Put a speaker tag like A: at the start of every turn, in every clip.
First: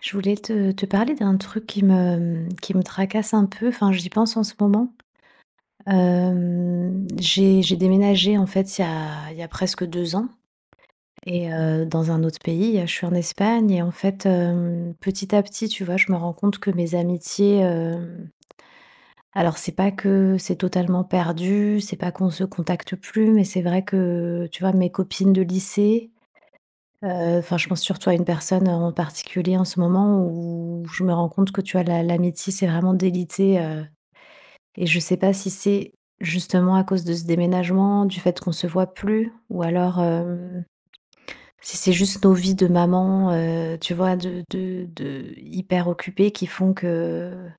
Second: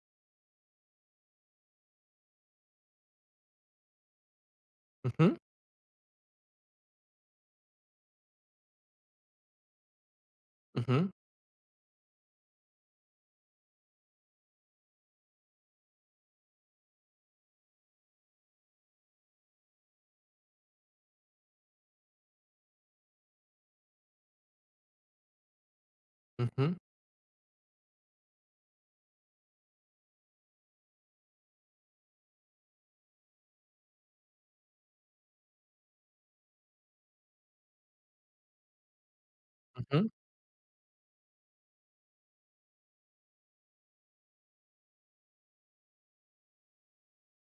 A: Je voulais te parler d'un truc qui me tracasse un peu, enfin j'y pense en ce moment.
B: Mhm,
A: J'ai déménagé en fait il y a presque 2 ans
B: mhm,
A: et dans un autre pays. Je suis en Espagne et en fait, petit à petit, tu vois, je me rends compte que mes amitiés, alors c'est pas que c'est totalement perdu, c'est pas qu'on se contacte plus, mais c'est vrai que, tu vois, mes copines de lycée.
B: mhm, mhm.
A: Enfin, je pense surtout à une personne, en particulier en ce moment où je me rends compte que, tu vois, la l'amitié c'est vraiment délitée, et je sais pas si c'est justement à cause de ce déménagement, du fait qu'on se voit plus ou alors, si c'est juste nos vies de maman, tu vois, de hyper occupées qui font que,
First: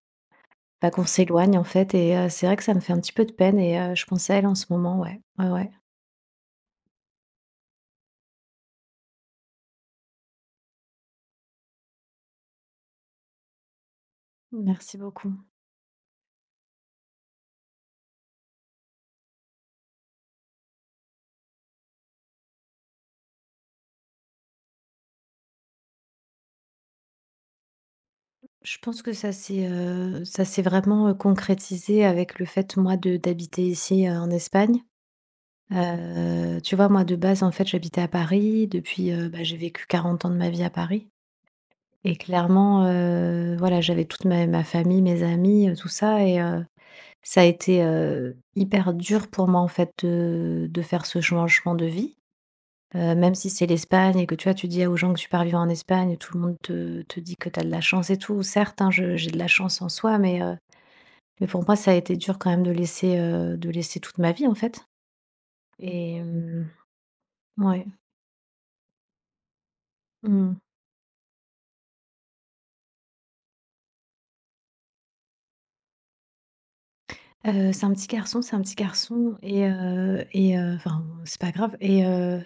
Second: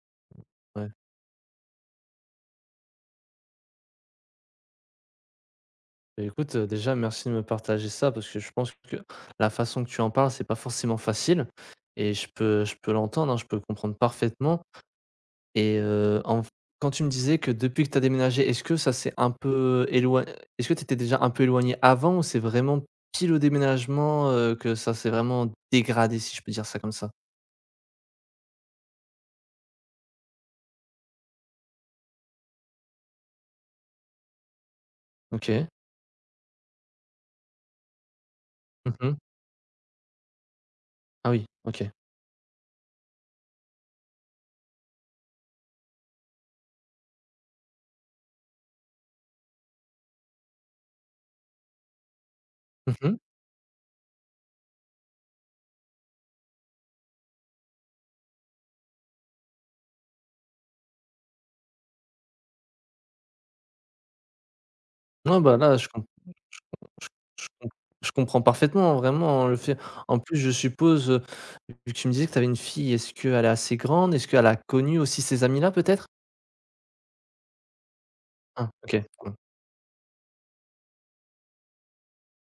B: Ouais.
A: bah, qu'on s'éloigne, en fait. Et c'est vrai que ça me fait un petit peu de peine et je pense à elle en ce moment, ouais. Ouais, ouais.
B: Bah, écoute, déjà merci de me partager ça parce que je pense que la façon que tu en parles, c'est pas forcément facile et je peux l'entendre, hein, je peux le comprendre parfaitement
A: Merci beaucoup.
B: et en quand tu me disais que depuis que tu as déménagé, est-ce que ça s'est un peu éloigné, est-ce que tu étais déjà un peu éloigné avant, ou c'est vraiment pile au déménagement, que ça s'est vraiment dégradé, si je peux dire ça comme ça?
A: Je pense que ça s'est vraiment, concrétisé avec le fait, moi, de d'habiter ici, en Espagne.
B: OK.
A: Tu vois, moi, de base, en fait, j'habitais à Paris. Depuis,
B: Mmh.
A: bah, j'ai vécu 40 ans de ma vie à Paris
B: Ah oui, OK.
A: et clairement, voilà, j'avais toute ma famille, mes amis, tout ça et ça a été, hyper dur pour moi, en fait, de faire ce changement de vie.
B: Mmh.
A: Même si c'est l'Espagne et que, tu vois, tu dis aux gens que tu pars vivre en Espagne, tout le monde te dit que tu as de la chance et tout. Certes, hein, je j'ai de la chance en soi, mais pour moi, ça a été dur quand même de laisser toute ma vie, en fait
B: Ouais, bah, là,
A: et
B: Je je com
A: ouais.
B: je comprends parfaitement, vraiment, le fait en plus, je
A: Mmh.
B: suppose, vu que tu me disais que tu avais une fille, est-ce qu'elle est assez grande? Est-ce qu'elle a connu aussi ces amis-là, peut-être?
A: C'est un petit garçon, c'est un
B: Ah,
A: petit
B: OK. Bon.
A: garçon et, enfin, c'est pas grave et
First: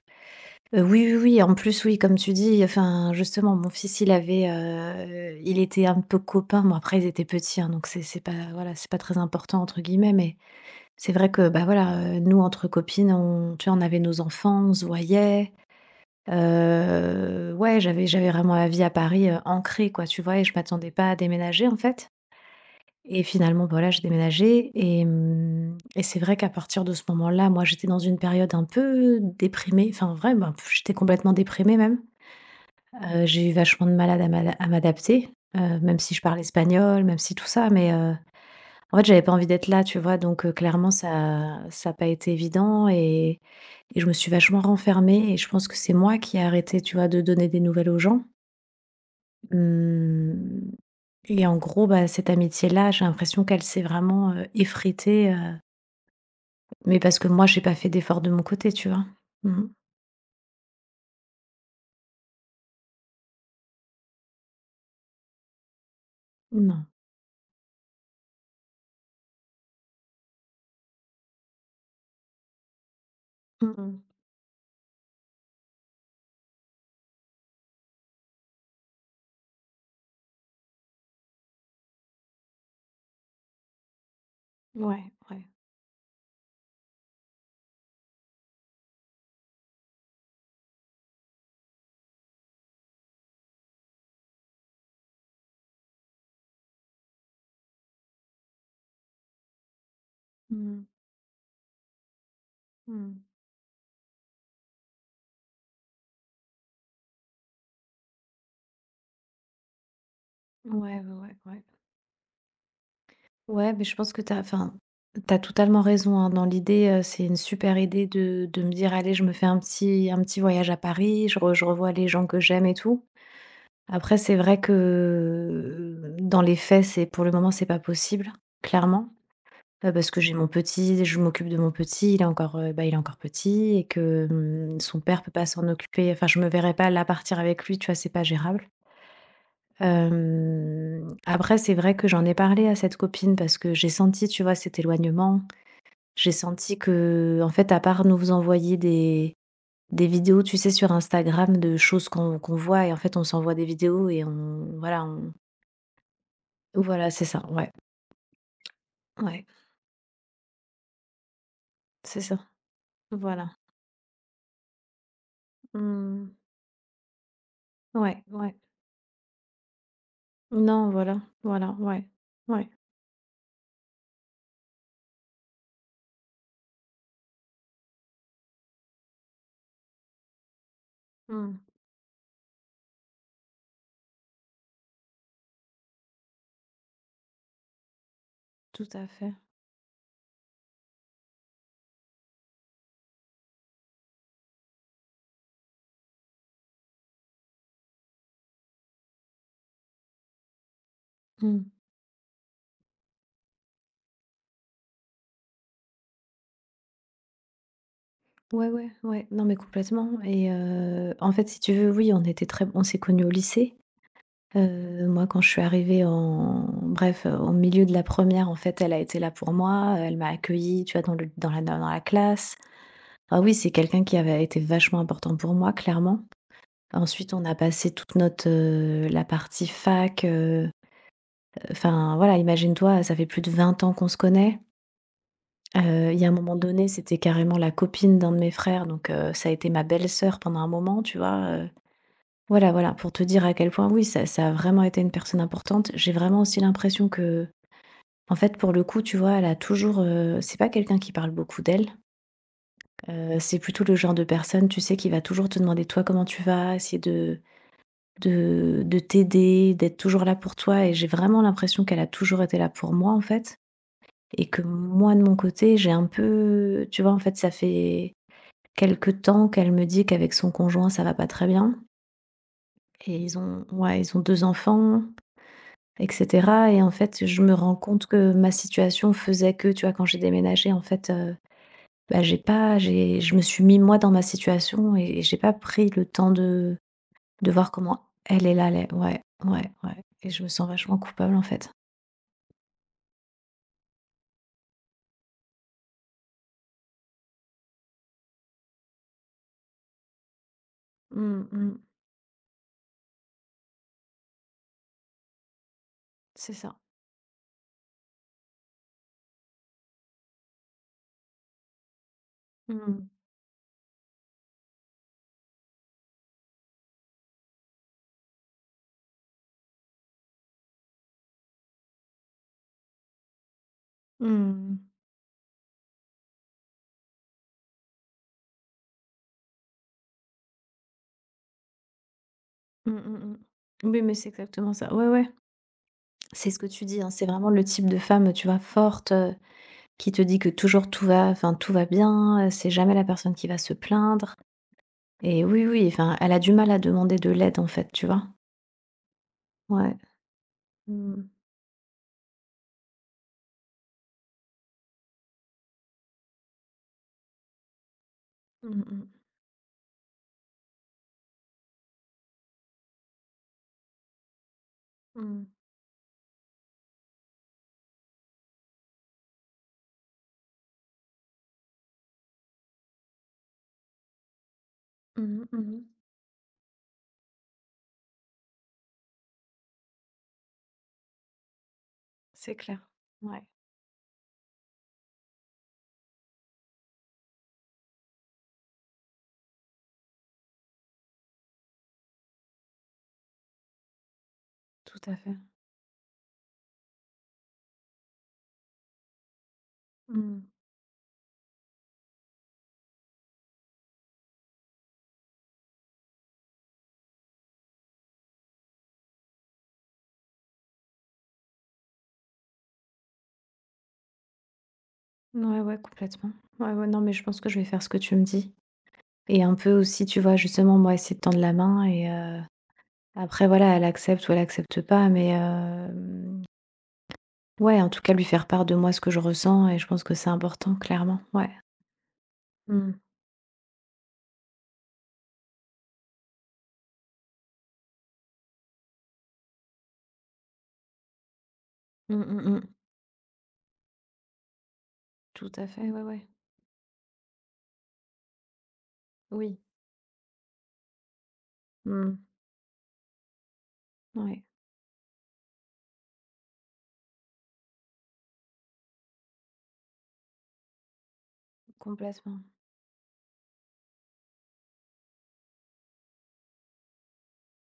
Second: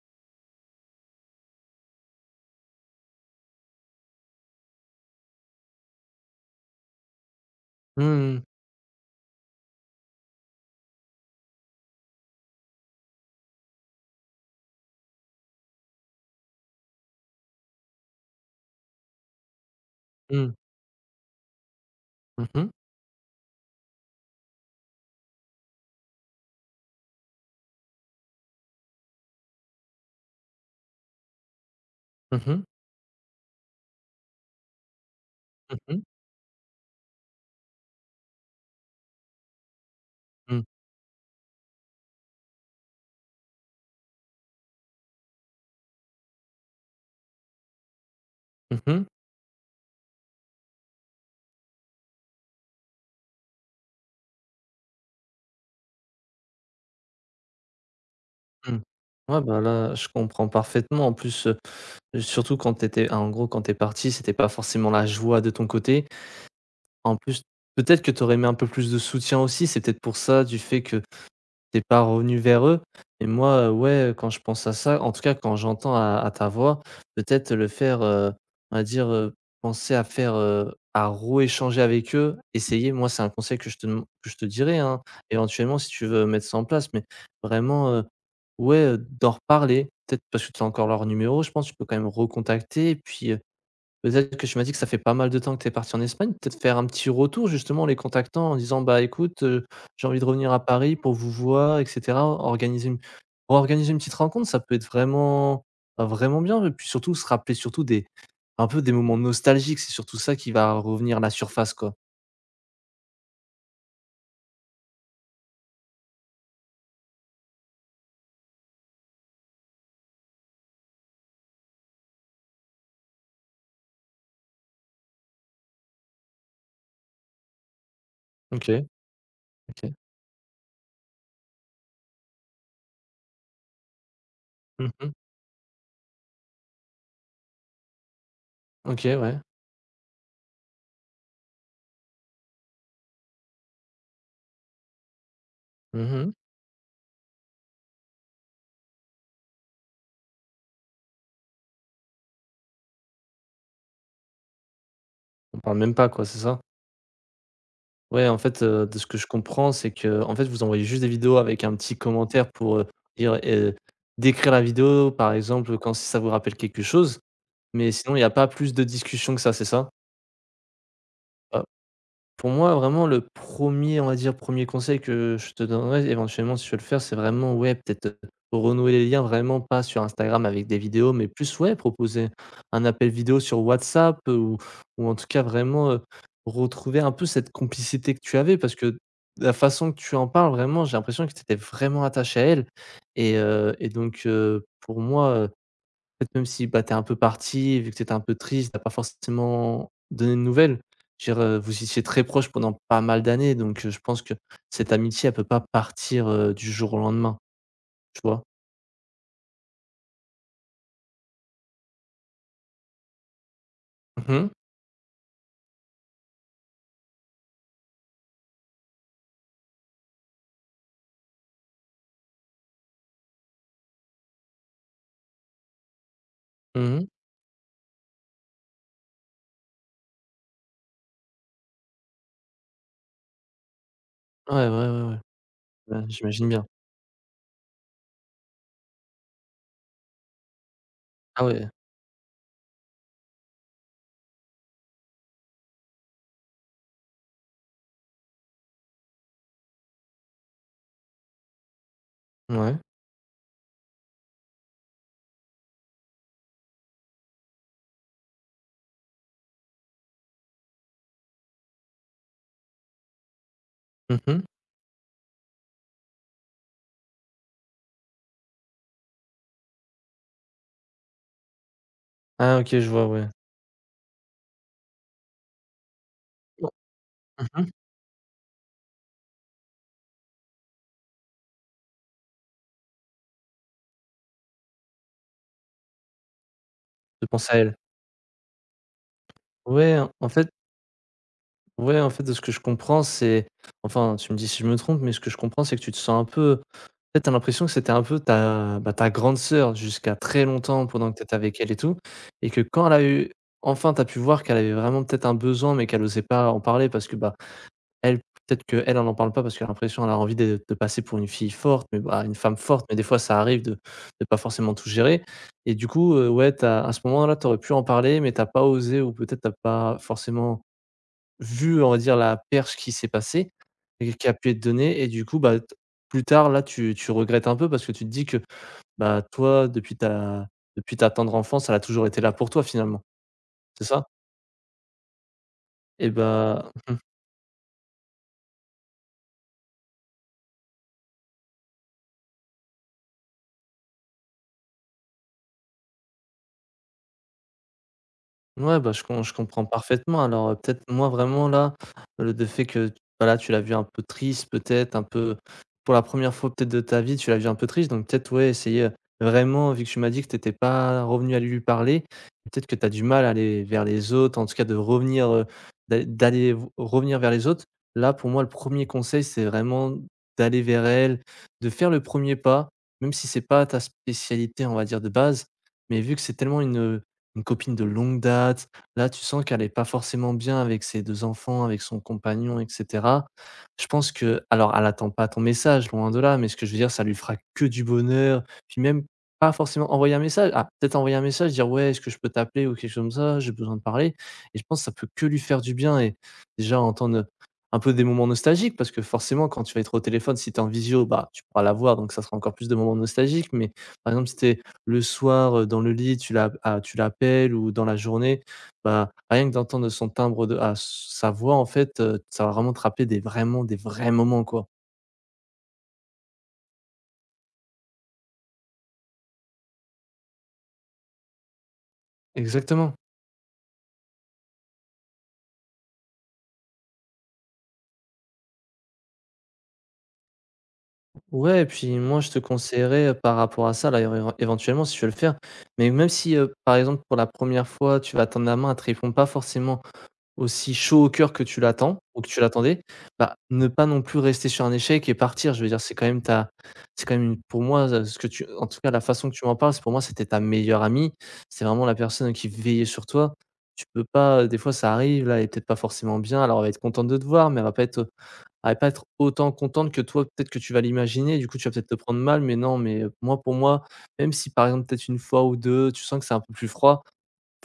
A: oui, oui, oui, en plus, oui, comme tu dis, enfin, justement, mon fils, il avait, il était un peu copain. Bon, après, ils étaient petits, hein, donc c'est
B: Mmh
A: c'est pas,
B: mh.
A: voilà, c'est pas «très important» entre guillemets, mais c'est vrai que, bah, voilà, nous, entre copines, on tu vois, on avait nos enfants, on se voyait. Ouais, j'avais vraiment ma vie à Paris, ancrée quoi, tu vois? Et je
B: Mmh.
A: m'attendais pas à déménager, en fait.
B: Mmh mh.
A: Et finalement, bah, voilà, j'ai déménagé et et c'est vrai qu'à partir de ce moment-là, moi, j'étais dans une période un peu déprimée, enfin, en vrai, ben, j'étais complètement déprimée même.
B: Mmh mh.
A: J'ai eu vachement de mal à dama à m'adapter, même
B: Mmh.
A: si je parle espagnol, même si tout ça, mais en fait, j'avais pas envie d'être là, tu vois? Donc
B: Mmh.
A: clairement ça a pas été évident et je me suis vachement renfermée et je pense que c'est moi qui ai arrêté, tu vois, de donner des nouvelles aux gens.
B: Mmh.
A: Mmh. Et en gros, bah, cette amitié-là, j'ai l'impression qu'elle s'est vraiment, effritée, mais parce que moi, j'ai pas fait d'effort de mon côté,
B: Mmh.
A: tu vois?
B: Ouais, bah,
A: Mmh.
B: là, je comprends parfaitement. En plus, surtout quand t'étais, étais en gros, quand t'es parti, c'était pas forcément la joie de ton côté.
A: Non.
B: En plus, peut-être que t'aurais aurais aimé un peu plus de soutien aussi. C'est peut-être pour ça, du fait que t'es pas revenu vers eux. Et moi,
A: Mmh.
B: ouais, quand je pense à ça, en tout cas quand j'entends à ta voix, peut-être le faire, on va dire, penser à faire, à rééchanger avec eux, essayer, moi c'est un conseil que je te dem que je te dirais, hein,
A: Ouais, ouais.
B: éventuellement si tu veux mettre ça en place, mais vraiment, ouais, d'en reparler, peut-être parce que tu as encore leur numéro, je pense, tu peux quand même recontacter, et puis, peut-être que tu m'as dit que ça fait pas mal de temps que tu es parti en Espagne, peut-être faire un petit retour justement en les contactant en disant: «Bah, écoute, j'ai envie de revenir
A: Mmh
B: à
A: mh.
B: Paris pour vous voir et cetera».
A: Mmh.
B: Organiser une petite rencontre, ça peut être vraiment, bah, vraiment bien, et puis surtout se rappeler surtout des, un peu des moments nostalgiques, c'est surtout ça qui va
A: Ouais, ouais,
B: revenir à la
A: ouais, ouais.
B: surface, quoi.
A: Ouais, mais je pense que t'as, enfin, t'as totalement raison, hein. Dans l'idée, c'est une super idée de me dire: «Allez, je me fais un petit voyage à Paris, je re je revois les gens que j'aime et tout». Après, c'est vrai que dans les faits, c'est pour le moment, c'est pas possible,
B: OK,
A: clairement,
B: OK.
A: parce que j'ai mon petit, je m'occupe de mon petit, il est encore, bah, il est encore petit et que, mmh, son
B: Mmh.
A: père peut pas s'en occuper. Enfin, je me verrais pas là partir avec lui, tu vois? C'est pas gérable.
B: OK, ouais.
A: Après, c'est vrai que j'en ai parlé à cette copine parce que j'ai senti, tu vois, cet éloignement. J'ai
B: Mmh.
A: senti que, en fait, à part nous envoyer des vidéos, tu sais, sur Instagram de choses qu'on voit et en fait, on s'envoie des vidéos et on
B: On parle même pas, quoi, c'est ça?
A: voilà, c'est ça, ouais,
B: Ouais, en fait, de ce que je
A: ouais,
B: comprends, c'est que en fait, vous envoyez juste des vidéos avec un petit
A: c'est ça,
B: commentaire pour, dire,
A: voilà.
B: heu décrire la vidéo, par exemple, quand si ça vous
A: Mmh.
B: rappelle quelque chose, mais sinon il n'y
A: Ouais,
B: a pas
A: ouais.
B: plus de discussion que ça, c'est ça?
A: Non, voilà, voilà, ouais,
B: Pour
A: ouais.
B: moi, vraiment le premier, on va dire, premier conseil que je te donnerais éventuellement si tu veux le faire, c'est vraiment, ouais, peut-être, renouer les liens vraiment pas sur Instagram avec des vidéos, mais plus,
A: Mmh.
B: ouais, proposer un appel vidéo sur WhatsApp, ou en tout cas vraiment, retrouver un peu cette complicité que tu avais. Parce
A: Tout
B: que
A: à fait.
B: la façon que tu en parles, vraiment, j'ai l'impression que tu étais vraiment attaché à elle, et donc pour moi, peut-être même si, bah, t'es un peu parti, vu que t'étais un peu triste, t'as pas forcément donné de nouvelles. Je veux dire,
A: Mmh.
B: vous étiez très proches pendant pas mal d'années, donc je pense que cette amitié, elle peut pas partir, du jour au lendemain, tu vois?
A: Ouais, ouais, ouais. Non, mais complètement et en fait, si tu veux, oui, on était très on s'est connus au lycée.
B: Mmh mh.
A: Moi, quand je suis arrivée en bref, au milieu de la première, en fait, elle a été là pour moi, elle m'a accueillie, tu vois, dans le dans la classe. Ah oui, c'est quelqu'un qui avait été vachement important pour moi, clairement.
B: Mmh.
A: Ensuite, on a passé toute notre, la partie fac, enfin, voilà, imagine-toi, ça fait plus de 20 ans qu'on se connaît.
B: Ouais, ouais, ouais, ouais. Bah,
A: Il y a un
B: j'imagine
A: moment
B: bien.
A: donné, c'était carrément la copine d'un de mes frères, donc ça a été ma belle-sœur pendant un moment, tu vois,
B: Ah ouais,
A: Voilà, voilà, pour te dire à quel point, oui, ça a vraiment été une personne importante. J'ai vraiment aussi l'impression que, en fait, pour le coup, tu vois, elle a toujours, c'est pas quelqu'un qui parle beaucoup d'elle.
B: ouais.
A: C'est plutôt le genre de personne, tu sais, qui va toujours te demander toi comment tu vas, essayer de, de t'aider, d'être toujours là pour toi. Et j'ai vraiment l'impression qu'elle a toujours été là pour moi, en fait.
B: Mmh.
A: Et que moi, de mon côté, j'ai un peu. Tu vois, en fait, ça fait quelque temps qu'elle me dit qu'avec son conjoint, ça va pas très bien.
B: Ah OK, je vois,
A: Et
B: ouais.
A: ils ont, ouais, ils ont 2 enfants et cetera. Et en fait, je
B: Mmh
A: me
B: mh.
A: rends compte que ma situation faisait que, tu vois, quand j'ai déménagé, en fait, bah, j'ai pas j'ai je me suis mis moi dans ma situation et j'ai pas pris le temps
B: De
A: de
B: penser à
A: voir
B: elle.
A: comment elle, est là. Elle allait. Ouais, ouais,
B: Ouais,
A: ouais
B: en
A: et je me
B: fait
A: sens vachement coupable, en fait.
B: Ouais, en fait, de ce que je comprends, c'est, enfin, tu me dis si je me trompe, mais ce que je comprends, c'est que tu te sens un peu, en fait, t'as l'impression que c'était un peu ta, bah, ta grande sœur jusqu'à très longtemps pendant que t'étais
A: Mmh
B: avec elle et
A: mh.
B: tout, et que quand elle a eu, enfin, t'as pu voir qu'elle avait vraiment peut-être un besoin, mais qu'elle osait pas
A: C'est
B: en
A: ça.
B: parler parce que, bah, elle, peut-être qu'elle, elle en parle pas parce qu'elle a l'impression, elle a envie de passer pour une fille forte, mais bah, une femme forte, mais des
A: Mmh.
B: fois, ça arrive de pas forcément tout gérer et du coup, ouais, t'as à ce moment-là, t'aurais pu en parler, mais t'as pas osé ou peut-être t'as pas forcément vu, on va dire, la perche qui s'est passée et qui a pu être
A: Mmh.
B: donnée, et du coup, bah, t plus tard, là, tu regrettes un peu parce que tu te dis que, bah, toi, depuis ta tendre enfance, elle a toujours été là pour toi,
A: Mmh
B: finalement,
A: mh mh.
B: c'est
A: Oui,
B: ça?
A: mais c'est exactement ça. Ouais, ouais.
B: Et
A: C'est ce que
B: bah,
A: tu dis, hein, c'est vraiment le type de femme, tu vois, forte, qui te dit que toujours tout va enfin, tout va bien, c'est jamais la personne qui va se plaindre. Et oui, oui, enfin, elle a du mal à demander de l'aide, en fait, tu vois?
B: Je comprends
A: Ouais.
B: parfaitement. Alors, peut-être moi
A: Mmh.
B: vraiment là, le de fait que, voilà, tu l'as vu un peu triste peut-être, un peu pour la première fois peut-être de ta vie, tu l'as vu un peu triste, donc peut-être, ouais, essayer,
A: Mmh mh.
B: vraiment vu que tu m'as dit que tu étais pas revenu à lui parler, peut-être que tu as du mal à aller vers les autres, en tout cas de revenir,
A: Mmh.
B: d'a d'aller v revenir vers les autres. Là, pour moi, le premier conseil, c'est vraiment d'aller vers elle, de faire le premier pas, même si c'est pas ta spécialité, on va dire, de
A: Mmh
B: base,
A: mh, mmh.
B: mais vu que c'est tellement une copine de longue date, là, tu sens qu'elle est pas forcément bien avec ses 2 enfants, avec son
A: C'est
B: compagnon et
A: clair.
B: cetera.
A: Ouais,
B: Je pense que, alors, elle attend pas ton message, loin de là, mais ce que je veux dire, ça lui fera que du bonheur, puis même pas forcément envoyer un message. Ah, peut-être envoyer un message, dire: «Ouais, est-ce que je peux t'appeler?» ou quelque chose comme ça, «J'ai besoin de parler», et je pense que ça
A: tout
B: peut
A: à
B: que
A: fait.
B: lui faire du bien, et déjà entendre un peu des moments nostalgiques parce que forcément quand tu vas être au téléphone,
A: Mmh.
B: si tu es en visio, bah, tu pourras la voir, donc ça sera encore plus de moments nostalgiques, mais par exemple si tu es le soir, dans le lit, tu l'appelles, ou dans la journée, bah, rien que d'entendre son timbre de sa voix, en fait, ça va vraiment te rappeler des vrais moments, quoi.
A: Ouais, ouais, complètement. Ouais, ouais, non, mais je pense que je vais faire ce que tu me dis et un peu aussi, tu vois, justement, moi, essayer de tendre la main et
B: Exactement.
A: après, voilà, elle accepte ou elle accepte pas, mais ouais, en tout cas, lui faire part de moi, ce que je ressens et je pense que c'est important, clairement. Ouais.
B: Ouais, et puis moi je te
A: Mmh.
B: conseillerais, par rapport à ça là, éventuellement si tu veux le faire, mais même si, par exemple pour la première fois tu vas tendre la main, elle te répond pas forcément aussi chaud au cœur que tu l'attends, ou
A: Mmh
B: que tu
A: mh, mmh.
B: l'attendais, bah, ne pas non plus rester sur un échec et
A: Tout
B: partir. Je veux
A: à
B: dire,
A: fait, ouais, ouais.
B: c'est quand même une, pour moi, ce que tu en tout cas, la façon que tu m'en
A: Oui.
B: parles, c'est pour moi, c'était ta meilleure amie. C'est vraiment la
A: Mmh.
B: personne qui veillait sur toi. Tu peux pas,
A: Ouais,
B: des fois ça arrive, là, elle est peut-être pas forcément bien, alors elle va être contente de te voir, mais elle va pas être autant contente que toi, peut-être, que tu vas l'imaginer. Du coup, tu vas peut-être te prendre
A: complètement.
B: mal, mais non, mais moi, pour moi, même si par exemple, peut-être une fois ou 2 tu sens que c'est un peu plus froid,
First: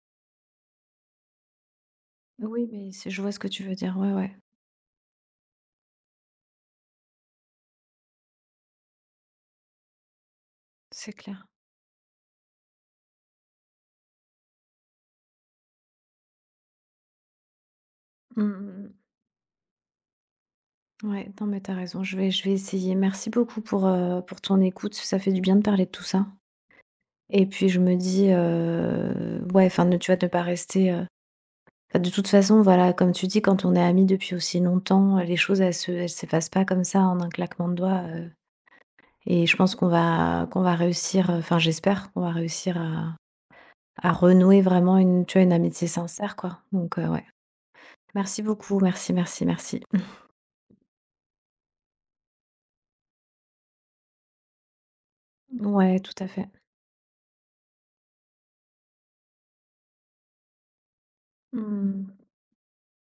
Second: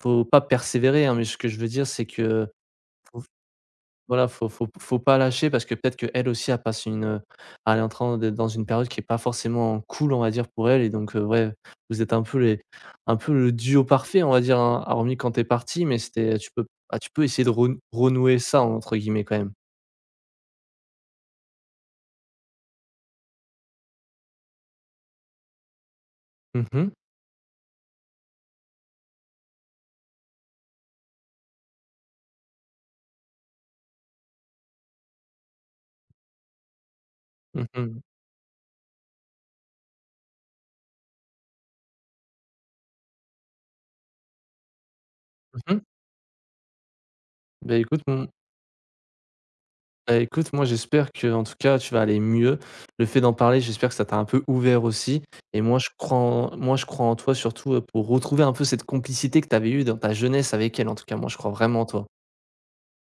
B: faut pas persévérer, hein, mais ce que je veux dire, c'est que
A: Oui, mais c'est je vois ce que tu veux dire. Ouais,
B: voilà,
A: ouais,
B: faut pas lâcher parce que peut-être qu'elle aussi elle passe une, elle est en train d'être dans une période qui est pas forcément cool, on va dire, pour elle, et
A: c'est
B: donc,
A: clair.
B: ouais, vous êtes un peu les un peu le duo parfait, on va dire, hein, hormis quand t'es parti, mais c'était, tu peux, tu peux essayer de «renouer
A: Mmh
B: ça»
A: mh, mmh.
B: entre guillemets quand même.
A: Ouais, non, mais t'as raison, je vais essayer. Merci beaucoup pour ton écoute, ça fait du bien de parler de tout ça
B: Mmh mh.
A: et puis je me dis, ouais, enfin, ne tu vas ne pas rester, enfin, de toute façon, voilà, comme tu dis, quand on est amis depuis aussi longtemps, les choses, elles s'effacent pas comme ça en un claquement
B: Mmh
A: de
B: mh.
A: doigts, et je pense qu'on va réussir, enfin, j'espère qu'on va réussir à renouer vraiment une, tu vois, une
B: Mmh,
A: amitié sincère, quoi. Donc ouais.
B: écoute,
A: Merci beaucoup, merci, merci, merci.
B: bah, écoute, moi j'espère que en tout cas tu vas aller mieux. Le fait d'en parler, j'espère que ça t'a un peu ouvert aussi, et
A: Ouais, tout à fait.
B: moi je crois en toi surtout, pour retrouver un peu cette complicité que tu avais eue dans ta jeunesse avec elle. En tout cas, moi je crois vraiment en toi.
A: Mmh.